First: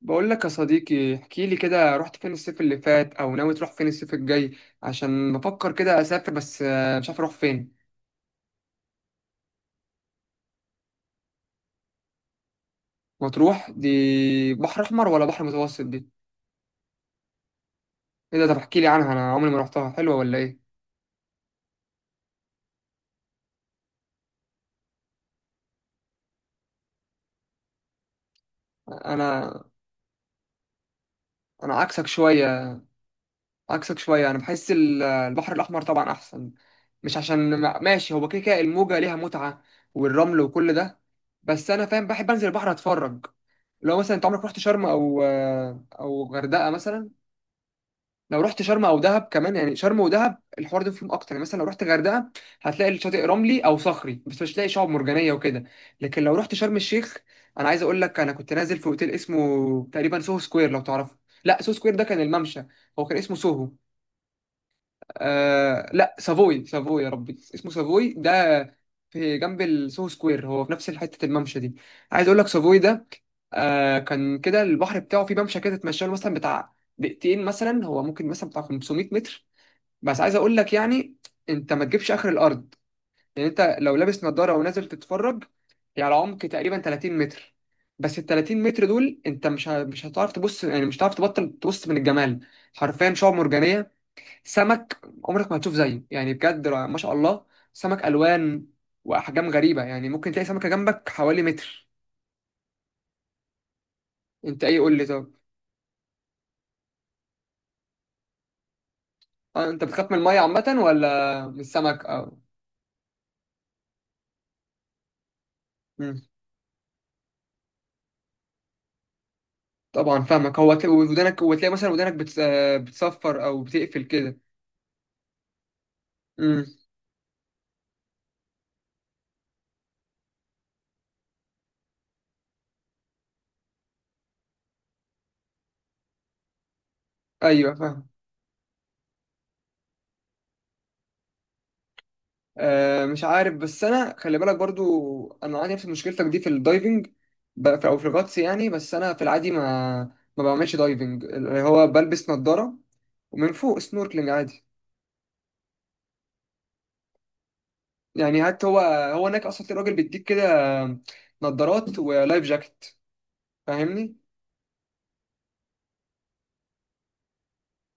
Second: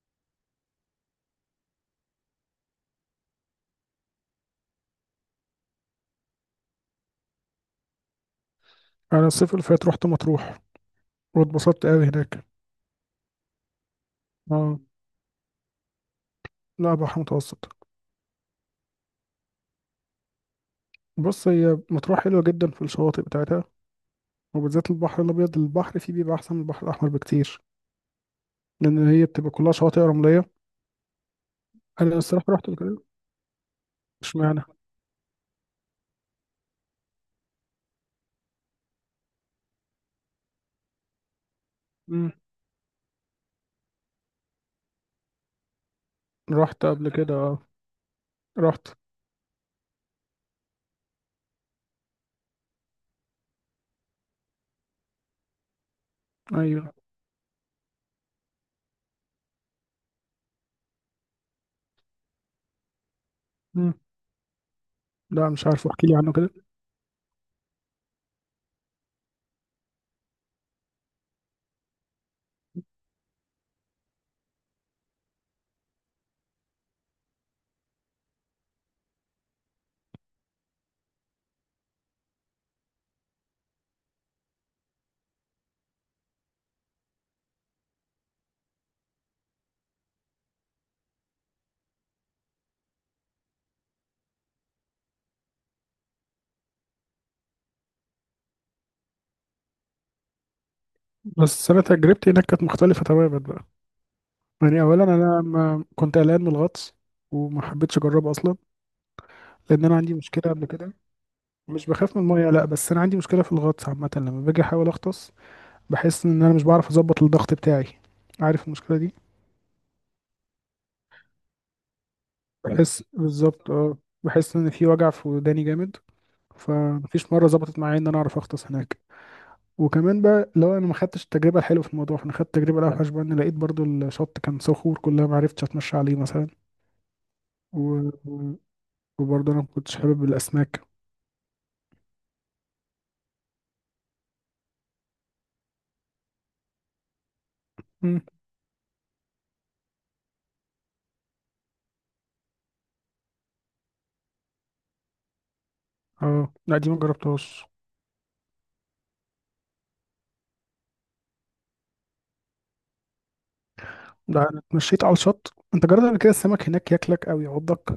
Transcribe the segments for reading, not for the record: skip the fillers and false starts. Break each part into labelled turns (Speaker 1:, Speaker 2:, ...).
Speaker 1: بقول لك يا صديقي، احكي لي كده رحت فين الصيف اللي فات او ناوي تروح فين الصيف الجاي؟ عشان بفكر كده اسافر، بس مش عارف اروح فين.
Speaker 2: انا الصيف اللي فات رحت مطروح، واتبسطت قوي هناك.
Speaker 1: مطروح دي
Speaker 2: اه،
Speaker 1: بحر احمر ولا بحر متوسط دي؟
Speaker 2: لا بحر متوسط.
Speaker 1: ايه ده؟ طب احكي لي عنها، انا عمري ما رحتها، حلوه ولا ايه؟
Speaker 2: بص، هي مطروح حلوه جدا في الشواطئ بتاعتها، وبالذات البحر الابيض. البحر فيه بيبقى احسن من البحر الاحمر بكتير، لان هي بتبقى
Speaker 1: انا
Speaker 2: كلها شواطئ رمليه.
Speaker 1: انا عكسك
Speaker 2: انا الصراحه رحت قبل
Speaker 1: شويه.
Speaker 2: كده.
Speaker 1: عكسك شويه، انا
Speaker 2: اشمعنى؟
Speaker 1: بحس البحر الاحمر طبعا احسن. مش عشان ماشي، هو كده كده الموجه ليها متعه والرمل وكل ده. بس انا فاهم، بحب
Speaker 2: مم.
Speaker 1: انزل البحر اتفرج. لو مثلا انت عمرك رحت شرم او غردقه
Speaker 2: رحت
Speaker 1: مثلا.
Speaker 2: قبل كده، اه.
Speaker 1: لو رحت شرم
Speaker 2: رحت.
Speaker 1: او دهب كمان، يعني شرم ودهب الحوار ده فيهم اكتر، يعني مثلا لو رحت غردقه هتلاقي الشاطئ رملي او صخري، بس مش هتلاقي شعاب مرجانيه وكده. لكن لو رحت شرم
Speaker 2: ايوه.
Speaker 1: الشيخ، انا عايز اقول لك، انا كنت نازل في اوتيل اسمه تقريبا سوهو سكوير لو تعرفه. لا، سوهو سكوير ده كان الممشى، هو كان اسمه سوهو.
Speaker 2: مم. لا، مش عارف،
Speaker 1: آه
Speaker 2: احكي
Speaker 1: لا،
Speaker 2: لي عنه كده.
Speaker 1: سافوي، سافوي يا ربي اسمه، سافوي ده في جنب السو سكوير، هو في نفس حتة الممشى دي. عايز اقول لك سافوي ده، آه كان كده البحر بتاعه في ممشى كده تتمشى له مثلا بتاع دقيقتين، مثلا هو ممكن مثلا بتاع 500 متر. بس عايز اقول لك يعني، انت ما تجيبش اخر الارض، يعني انت لو لابس نظارة ونازل تتفرج هي على عمق تقريبا 30 متر. بس ال 30 متر دول انت مش هتعرف تبص، يعني مش هتعرف تبطل تبص من الجمال. حرفيا شعاب مرجانية، سمك عمرك ما هتشوف زيه يعني، بجد ما شاء الله. سمك الوان واحجام غريبه، يعني ممكن تلاقي سمكه جنبك حوالي
Speaker 2: بس انا
Speaker 1: متر.
Speaker 2: تجربتي هناك كانت مختلفه تماما بقى.
Speaker 1: انت ايه؟
Speaker 2: يعني
Speaker 1: قول لي
Speaker 2: اولا
Speaker 1: طب.
Speaker 2: انا ما كنت قلقان من الغطس، وما حبيتش اجربه اصلا.
Speaker 1: انت
Speaker 2: لان انا
Speaker 1: بتخاف
Speaker 2: عندي
Speaker 1: من الميه
Speaker 2: مشكله قبل
Speaker 1: عامه
Speaker 2: كده.
Speaker 1: ولا من
Speaker 2: مش
Speaker 1: السمك
Speaker 2: بخاف من
Speaker 1: او؟
Speaker 2: المية، لا، بس انا عندي مشكله في الغطس عامه. لما باجي احاول اغطس
Speaker 1: مم.
Speaker 2: بحس ان انا مش بعرف اظبط الضغط بتاعي. عارف المشكله دي؟
Speaker 1: طبعا فاهمك، هو تلاقي ودانك وتلاقي مثلا ودانك بت... آه،
Speaker 2: بحس
Speaker 1: بتصفر او
Speaker 2: بالظبط، اه.
Speaker 1: بتقفل كده.
Speaker 2: بحس ان في وجع في وداني جامد.
Speaker 1: امم.
Speaker 2: فمفيش مره ظبطت معايا ان انا اعرف اغطس هناك. وكمان بقى لو انا ما خدتش التجربه الحلوه في الموضوع، فانا خدت التجربه الاوحش بقى، ان لقيت برضو الشط كان صخور كلها، ما عرفتش اتمشى عليه مثلا.
Speaker 1: ايوه فاهم.
Speaker 2: و... وبرضو انا ما كنتش حابب الاسماك.
Speaker 1: آه مش عارف، بس انا خلي بالك برضو انا عندي نفس مشكلتك دي في الدايفنج، ب- في- او في
Speaker 2: مم.
Speaker 1: الغطس يعني. بس انا في العادي ما بعملش دايفنج، اللي هو بلبس نظارة ومن فوق سنوركلينج عادي.
Speaker 2: اه لا، دي ما جربتهاش.
Speaker 1: يعني حتى هو هناك اصلا في راجل بيديك كده نظارات ولايف جاكيت، فاهمني.
Speaker 2: لا، انا اتمشيت على الشط. انت جربت قبل كده السمك هناك ياكلك او يعضك؟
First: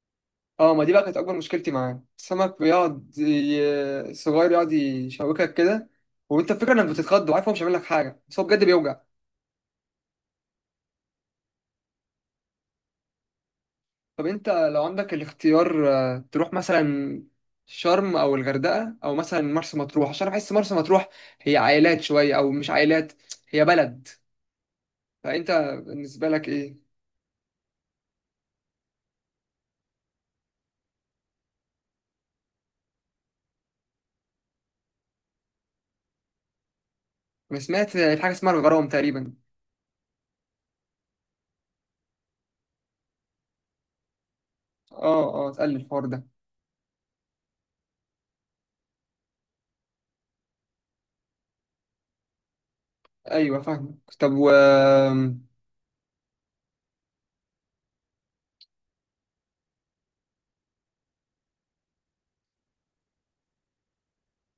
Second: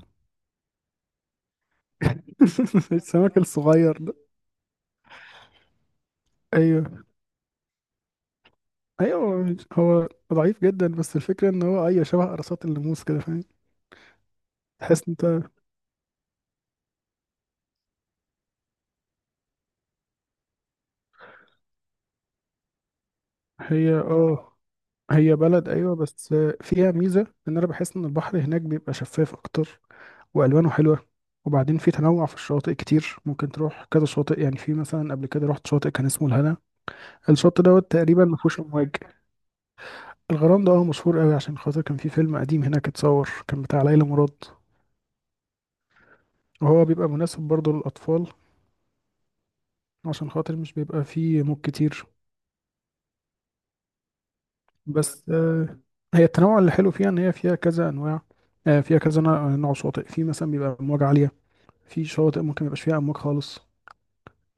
Speaker 1: اه، ما دي بقى كانت اكبر مشكلتي معاه، السمك
Speaker 2: السمك الصغير ده.
Speaker 1: صغير يقعد يشوكك كده. وانت الفكره
Speaker 2: ايوه.
Speaker 1: انك بتتخض، وعارف هو مش هيعمل لك حاجه، بس هو بجد بيوجع.
Speaker 2: ايوه هو ضعيف جدا، بس الفكره ان هو ايوه شبه قرصات الناموس كده، فاهم؟
Speaker 1: طب انت لو
Speaker 2: تحس
Speaker 1: عندك
Speaker 2: انت.
Speaker 1: الاختيار، تروح مثلا شرم او الغردقه او مثلا مرسى مطروح؟ عشان بحس مرسى مطروح هي عائلات شويه، او مش عائلات، هي
Speaker 2: هي
Speaker 1: بلد.
Speaker 2: اه هي
Speaker 1: فانت
Speaker 2: بلد، ايوه،
Speaker 1: بالنسبه
Speaker 2: بس
Speaker 1: لك ايه؟
Speaker 2: فيها ميزه. ان انا بحس ان البحر هناك بيبقى شفاف اكتر، والوانه حلوه. وبعدين في تنوع في الشواطئ كتير، ممكن تروح كذا شاطئ. يعني في مثلا قبل كده رحت شاطئ كان اسمه الهنا.
Speaker 1: انا
Speaker 2: الشاطئ
Speaker 1: سمعت
Speaker 2: دوت
Speaker 1: في
Speaker 2: تقريبا
Speaker 1: حاجه
Speaker 2: ما
Speaker 1: اسمها
Speaker 2: فيهوش
Speaker 1: الغرام
Speaker 2: امواج.
Speaker 1: تقريبا.
Speaker 2: الغرام ده اه، مشهور قوي عشان خاطر كان في فيلم قديم هناك اتصور، كان بتاع ليلى مراد.
Speaker 1: اه اه، اتقل الحوار ده.
Speaker 2: وهو بيبقى مناسب برضه للأطفال، عشان خاطر مش بيبقى فيه موج كتير.
Speaker 1: ايوه فاهمك، طب و،
Speaker 2: بس آه، هي التنوع اللي حلو فيها ان هي فيها كذا انواع. فيها كذا نوع شواطئ. في مثلا بيبقى امواج عاليه. في شواطئ ممكن ميبقاش فيها امواج خالص،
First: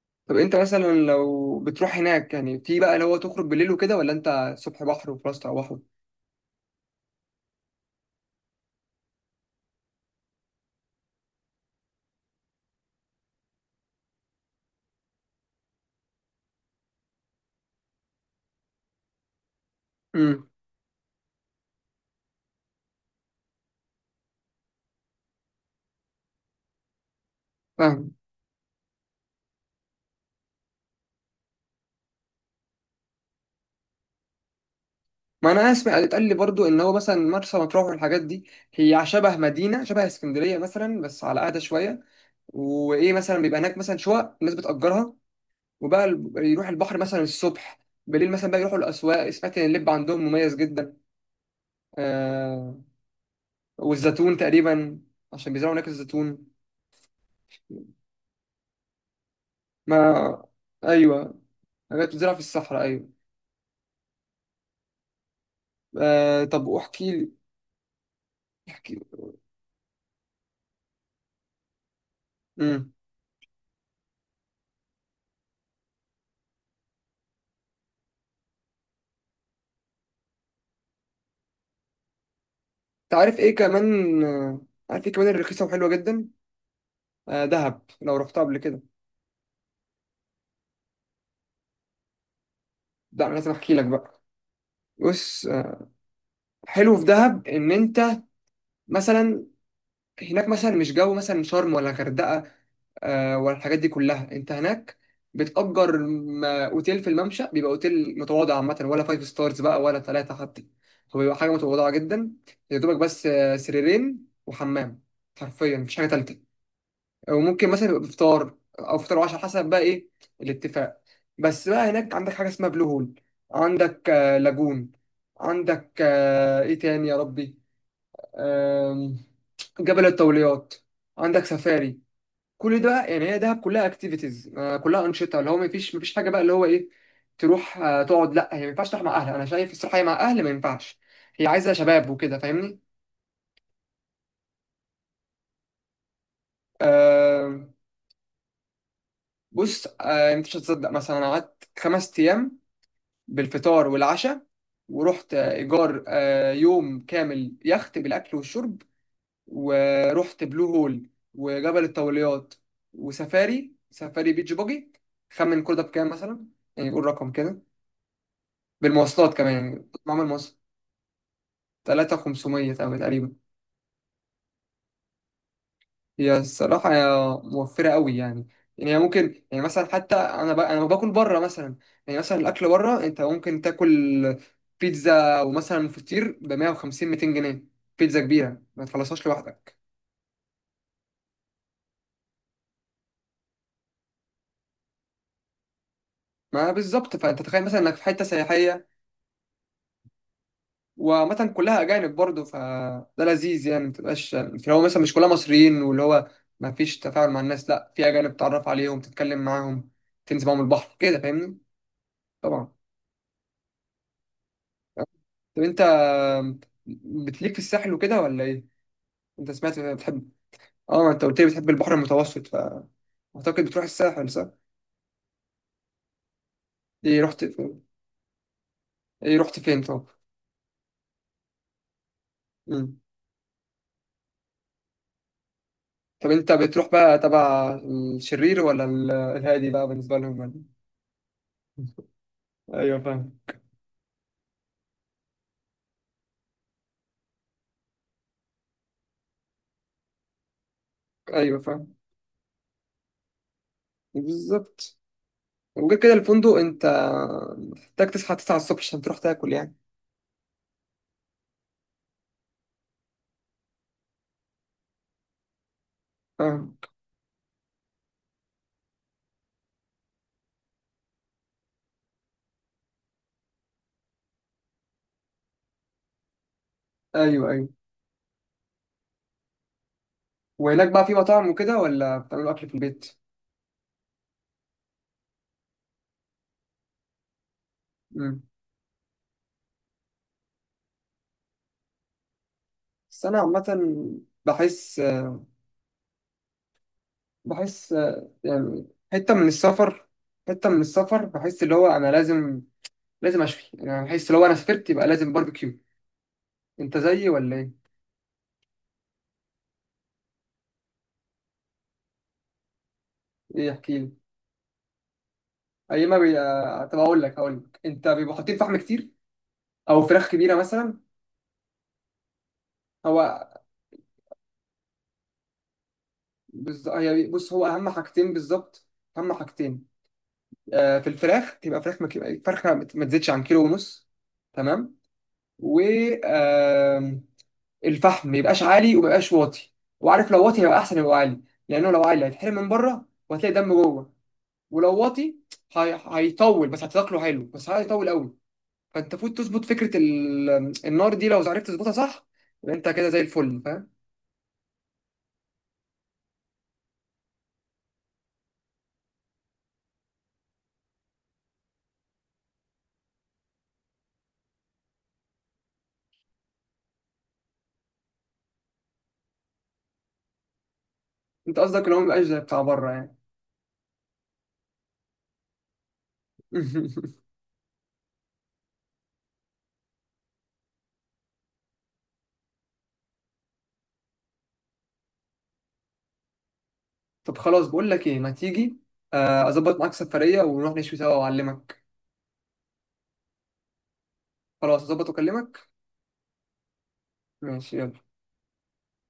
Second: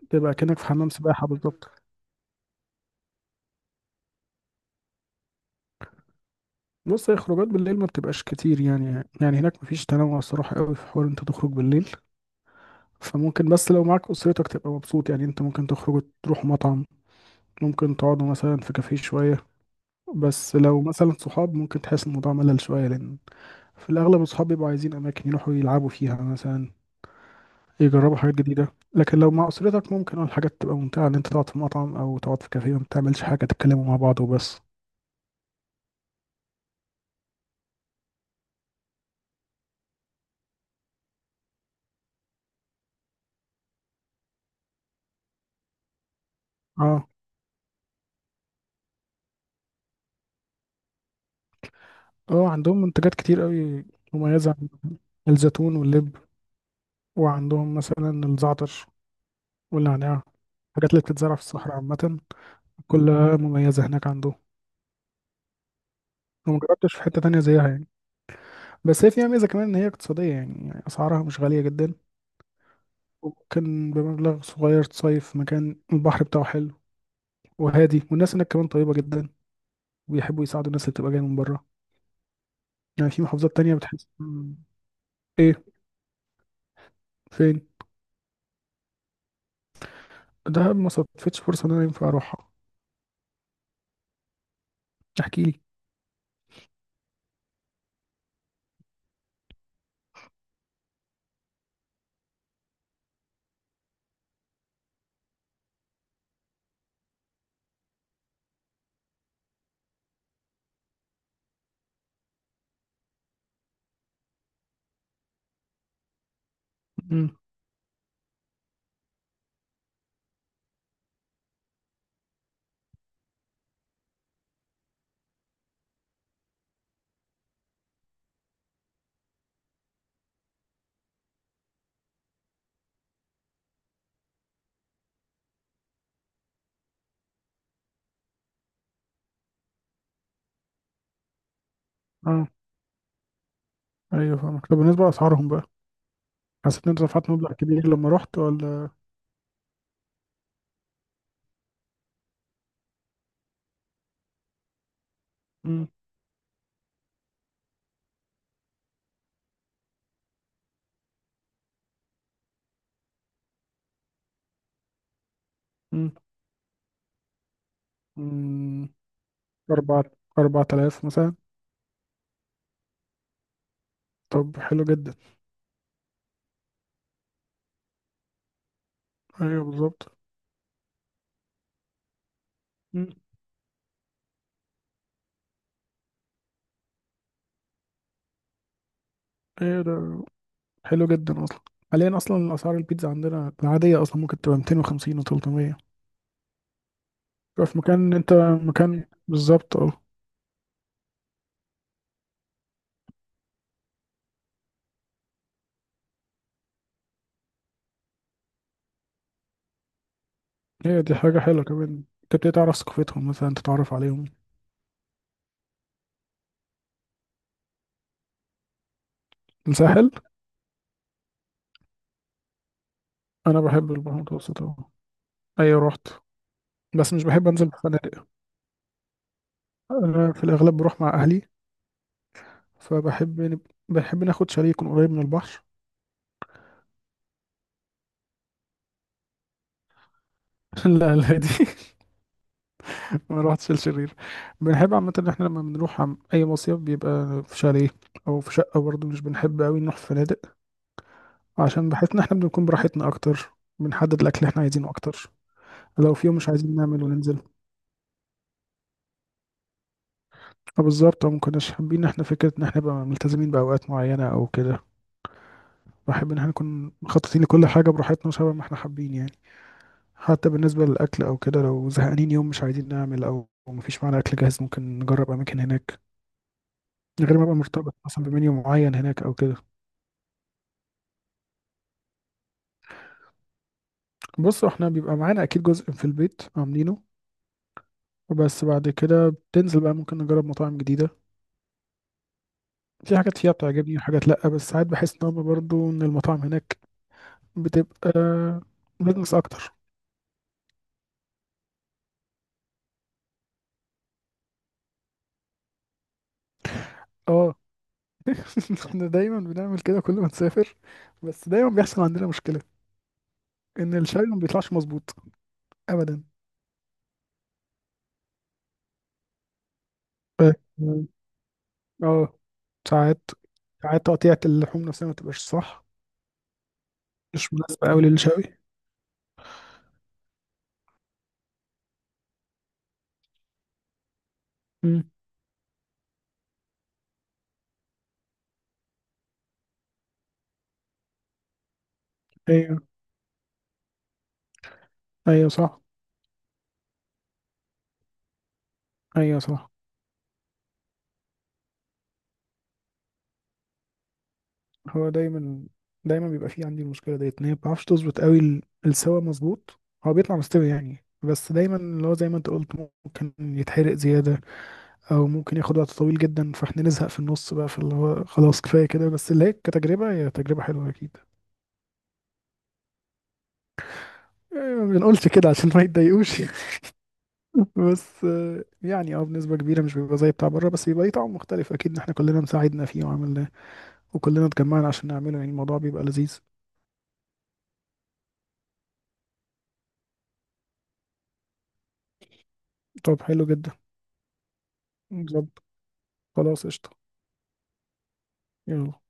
Speaker 2: تبقى
Speaker 1: طب انت
Speaker 2: كأنك في حمام
Speaker 1: مثلا
Speaker 2: سباحه
Speaker 1: لو
Speaker 2: بالظبط.
Speaker 1: بتروح هناك يعني في بقى اللي هو تخرج بالليل وكده، ولا انت صبح بحر وفي راس بحر؟
Speaker 2: بص، هي خروجات بالليل ما بتبقاش كتير يعني. يعني هناك مفيش تنوع الصراحه قوي في حوار انت تخرج بالليل. فممكن، بس لو معاك اسرتك تبقى مبسوط، يعني انت ممكن تخرجوا تروحوا مطعم، ممكن تقعدوا مثلا في كافيه شويه.
Speaker 1: امم.
Speaker 2: بس لو مثلا صحاب ممكن تحس الموضوع ملل شويه، لان في الأغلب أصحابي بيبقوا عايزين أماكن يروحوا يلعبوا فيها مثلا،
Speaker 1: فاهم.
Speaker 2: يجربوا حاجات جديدة. لكن لو مع أسرتك ممكن اه الحاجات تبقى ممتعة، إن أنت تقعد في مطعم أو تقعد في كافيه، ما بتعملش حاجة، تتكلموا مع بعض وبس.
Speaker 1: ما انا اسمع اتقال لي برضو ان هو مثلا مرسى مطروح والحاجات دي هي شبه مدينه، شبه اسكندريه مثلا بس على قاعده شويه. وايه مثلا بيبقى هناك مثلا شقق الناس بتأجرها، وبقى يروح البحر
Speaker 2: اه.
Speaker 1: مثلا الصبح، بالليل مثلا بقى يروحوا الاسواق. سمعت ان اللب عندهم مميز جدا.
Speaker 2: اه
Speaker 1: آه،
Speaker 2: عندهم منتجات كتير أوي.
Speaker 1: والزيتون
Speaker 2: مميزة.
Speaker 1: تقريبا، عشان بيزرعوا
Speaker 2: الزيتون
Speaker 1: هناك
Speaker 2: واللب.
Speaker 1: الزيتون.
Speaker 2: وعندهم مثلا الزعتر والنعناع.
Speaker 1: ما
Speaker 2: الحاجات اللي بتتزرع
Speaker 1: ايوه،
Speaker 2: في الصحراء
Speaker 1: حاجات
Speaker 2: عامة،
Speaker 1: بتزرع في الصحراء ايوه.
Speaker 2: كلها مميزة هناك عندهم.
Speaker 1: آه
Speaker 2: وما
Speaker 1: طب
Speaker 2: جربتش في
Speaker 1: واحكي
Speaker 2: حتة
Speaker 1: لي،
Speaker 2: تانية زيها يعني.
Speaker 1: احكي لي.
Speaker 2: بس هي فيها ميزة كمان إن هي اقتصادية، يعني أسعارها مش غالية جدا.
Speaker 1: امم.
Speaker 2: وممكن بمبلغ صغير تصيف في مكان البحر بتاعه حلو وهادي، والناس هناك كمان طيبة جدا ويحبوا يساعدوا الناس اللي بتبقى جاية من بره، يعني في
Speaker 1: تعرف ايه
Speaker 2: محافظات تانية بتحس
Speaker 1: كمان، عارف ايه كمان
Speaker 2: ايه.
Speaker 1: الرخيصه وحلوه جدا؟ آه
Speaker 2: فين؟
Speaker 1: دهب، لو رحتها قبل كده.
Speaker 2: دهب ما صدفتش فرصة ان انا ينفع اروحها.
Speaker 1: لا أنا لازم احكي لك بقى.
Speaker 2: احكي
Speaker 1: بص،
Speaker 2: لي.
Speaker 1: حلو في دهب ان انت مثلا، هناك مثلا مش جو مثلا شرم ولا غردقه ولا الحاجات دي كلها. انت هناك بتأجر اوتيل في الممشى، بيبقى اوتيل متواضع عامة، ولا فايف ستارز بقى ولا ثلاثة حتى، هو بيبقى حاجة متواضعة جدا. يا دوبك بس سريرين وحمام، حرفيا مفيش حاجة تالتة.
Speaker 2: مم.
Speaker 1: وممكن مثلا يبقى بفطار او فطار وعشاء، حسب بقى ايه الاتفاق. بس بقى هناك عندك حاجه اسمها بلو هول، عندك لاجون، عندك ايه تاني يا ربي، آم، جبل الطوليات، عندك سفاري. كل ده يعني، هي دهب كلها اكتيفيتيز، كلها انشطه، اللي هو ما فيش حاجه بقى اللي هو ايه، تروح تقعد. لا هي ما ينفعش تروح مع اهل، انا شايف الصراحه هي مع اهل ما ينفعش، هي عايزه شباب وكده،
Speaker 2: اه.
Speaker 1: فاهمني.
Speaker 2: ايوه فاهمك. طب بالنسبة لأسعارهم بقى، حسيت ان انت دفعت
Speaker 1: آم،
Speaker 2: مبلغ كبير لما رحت ولا؟
Speaker 1: بص، انت مش هتصدق، مثلا انا قعدت 5 ايام بالفطار والعشاء، ورحت
Speaker 2: مم.
Speaker 1: إيجار يوم كامل يخت بالأكل والشرب، ورحت بلو هول وجبل الطوليات وسفاري، سفاري بيتش باجي. خمن كل ده بكام
Speaker 2: مم.
Speaker 1: مثلا؟ يعني قول رقم كده،
Speaker 2: مم.
Speaker 1: بالمواصلات كمان يعني
Speaker 2: أربعة
Speaker 1: معمل مصر.
Speaker 2: أربعة آلاف مثلا.
Speaker 1: 3500 تقريبا.
Speaker 2: طب حلو جدا.
Speaker 1: هي الصراحة هي موفرة قوي يعني. يعني هي ممكن يعني
Speaker 2: ايوه
Speaker 1: مثلا،
Speaker 2: بالظبط.
Speaker 1: حتى أنا أنا باكل بره مثلا، يعني مثلا الأكل بره
Speaker 2: مم.
Speaker 1: أنت ممكن تاكل بيتزا ومثلا فطير ب 150 200 جنيه، بيتزا كبيرة ما تخلصهاش لوحدك.
Speaker 2: ايوه ده حلو جدا اصلا. حاليا اصلا اسعار البيتزا عندنا العادية اصلا ممكن تبقى 250 و300.
Speaker 1: ما بالظبط، فأنت تخيل
Speaker 2: تبقى في
Speaker 1: مثلا إنك في حتة سياحية.
Speaker 2: مكان بالظبط، اه.
Speaker 1: وعامة كلها أجانب برضه، فده لذيذ يعني، ما تبقاش اللي هو مثلا مش كلها مصريين واللي هو ما فيش تفاعل مع الناس، لا في أجانب تتعرف عليهم، تتكلم معاهم، تنزل معاهم البحر
Speaker 2: هي دي
Speaker 1: كده،
Speaker 2: حاجة
Speaker 1: فاهمني.
Speaker 2: حلوة كمان. تبتدي
Speaker 1: طبعا.
Speaker 2: تعرف ثقافتهم مثلا، تتعرف عليهم.
Speaker 1: طب انت بتليك في الساحل وكده ولا ايه؟ انت سمعت
Speaker 2: الساحل.
Speaker 1: بتحب. اه، ما انت قلت لي بتحب البحر المتوسط،
Speaker 2: أنا
Speaker 1: فاعتقد بتروح
Speaker 2: بحب البحر
Speaker 1: الساحل صح؟
Speaker 2: المتوسط أهو. أيوة، رحت. بس
Speaker 1: ايه
Speaker 2: مش
Speaker 1: رحت
Speaker 2: بحب أنزل في
Speaker 1: فين؟
Speaker 2: فنادق.
Speaker 1: ايه رحت فين طب؟
Speaker 2: أنا في الأغلب بروح مع أهلي.
Speaker 1: مم.
Speaker 2: فبحب بحب ناخد شاليه يكون قريب من البحر.
Speaker 1: طب انت بتروح بقى تبع الشرير ولا الهادي بقى بالنسبة لهم ولا؟
Speaker 2: لا، لا، دي.
Speaker 1: ايوه فاهم.
Speaker 2: ما روحتش الشرير. بنحب عامة إن إحنا لما بنروح عم أي مصيف بيبقى في شاليه أو في شقة برضه، مش بنحب أوي نروح في فنادق.
Speaker 1: ايوه
Speaker 2: عشان
Speaker 1: فاهم.
Speaker 2: بحس إن إحنا بنكون براحتنا أكتر. بنحدد الأكل اللي إحنا عايزينه
Speaker 1: بالظبط.
Speaker 2: أكتر.
Speaker 1: وغير كده
Speaker 2: لو في يوم مش
Speaker 1: الفندق
Speaker 2: عايزين
Speaker 1: انت
Speaker 2: نعمل وننزل.
Speaker 1: محتاج تصحى 9 الصبح عشان تروح تاكل يعني.
Speaker 2: اه بالظبط، اه. مكناش حابين احنا فكرة ان احنا نبقى ملتزمين بأوقات معينة او كده. بحب ان احنا
Speaker 1: فاهم.
Speaker 2: نكون مخططين لكل حاجة براحتنا وشبه ما احنا حابين يعني. حتى بالنسبة للأكل او كده، لو زهقانين يوم مش عايزين نعمل او مفيش معانا أكل جاهز، ممكن نجرب أماكن هناك من غير ما
Speaker 1: ايوه
Speaker 2: ابقى
Speaker 1: ايوه.
Speaker 2: مرتبط مثلا بمنيو معين هناك او كده.
Speaker 1: وهناك بقى في مطاعم وكده ولا بتعملوا اكل في البيت؟
Speaker 2: بص، احنا بيبقى معانا اكيد جزء في البيت عاملينه.
Speaker 1: مم.
Speaker 2: بس بعد كده بتنزل بقى، ممكن نجرب مطاعم جديدة. في
Speaker 1: بس
Speaker 2: حاجات
Speaker 1: انا
Speaker 2: فيها
Speaker 1: عامة
Speaker 2: بتعجبني وحاجات لأ، بس ساعات
Speaker 1: بحس
Speaker 2: بحس ان هما برضه ان المطاعم هناك
Speaker 1: بحس
Speaker 2: بتبقى
Speaker 1: يعني حتة
Speaker 2: بزنس
Speaker 1: من
Speaker 2: اكتر.
Speaker 1: السفر، حتة من السفر بحس اللي هو أنا لازم أشفي. يعني أنا بحس لو أنا سافرت يبقى لازم باربيكيو. أنت زيي ولا
Speaker 2: اه.
Speaker 1: إيه؟
Speaker 2: احنا دايما بنعمل كده كل ما نسافر. بس دايما بيحصل عندنا مشكلة.
Speaker 1: إيه
Speaker 2: ان
Speaker 1: احكي لي.
Speaker 2: الشاي ما بيطلعش مظبوط،
Speaker 1: أيما
Speaker 2: ابدا.
Speaker 1: بي... آه، طب أقول لك أنت بيبقوا حاطين فحم كتير، أو فراخ
Speaker 2: ف-
Speaker 1: كبيرة مثلا.
Speaker 2: اه. ساعات
Speaker 1: هو
Speaker 2: ساعات تقطيعة اللحوم نفسها ما تبقاش صح،
Speaker 1: هي بص،
Speaker 2: مش
Speaker 1: هو أهم
Speaker 2: مناسبة أوي
Speaker 1: حاجتين
Speaker 2: للشوي.
Speaker 1: بالظبط، أهم حاجتين في الفراخ، تبقى فراخ فرخة ما تزيدش عن 1.5 كيلو. تمام.
Speaker 2: امم.
Speaker 1: و الفحم ما يبقاش عالي وما يبقاش واطي، وعارف لو واطي هيبقى احسن يبقى عالي، لانه لو عالي هيتحرق من
Speaker 2: ايوه.
Speaker 1: بره وهتلاقي دم جوه. ولو واطي
Speaker 2: ايوه صح.
Speaker 1: هيطول، بس هتاكله حلو، بس هيطول قوي. فانت فوت
Speaker 2: ايوه
Speaker 1: تظبط
Speaker 2: صح.
Speaker 1: فكره النار دي، لو عرفت تظبطها صح يبقى انت كده زي الفل، فاهم.
Speaker 2: هو دايما بيبقى فيه عندي المشكلة ديت، ان هي ما بتعرفش تظبط قوي السوا مظبوط. هو بيطلع مستوي يعني، بس دايما اللي هو زي ما انت قلت، ممكن يتحرق زيادة او ممكن ياخد وقت طويل جدا، فاحنا نزهق في النص بقى، فاللي هو خلاص كفايه كده. بس اللي هي كتجربه هي تجربه حلوه اكيد.
Speaker 1: انت قصدك لو ما يبقاش زي بتاع بره يعني.
Speaker 2: يعني ما بنقولش كده عشان ما يتضايقوش بس آه، يعني اه بنسبه كبيره مش بيبقى زي بتاع بره، بس بيبقى ليه طعم مختلف اكيد، ان احنا كلنا مساعدنا فيه وعملناه وكلنا اتجمعنا عشان نعمله. يعني الموضوع بيبقى لذيذ.
Speaker 1: طب خلاص، بقول لك ايه، ما تيجي اظبط معاك سفريه ونروح نشوي سوا واعلمك.
Speaker 2: طب حلو جدا.
Speaker 1: خلاص اظبط
Speaker 2: بالظبط.
Speaker 1: واكلمك.
Speaker 2: خلاص قشطه.
Speaker 1: ماشي يلا.
Speaker 2: يلا.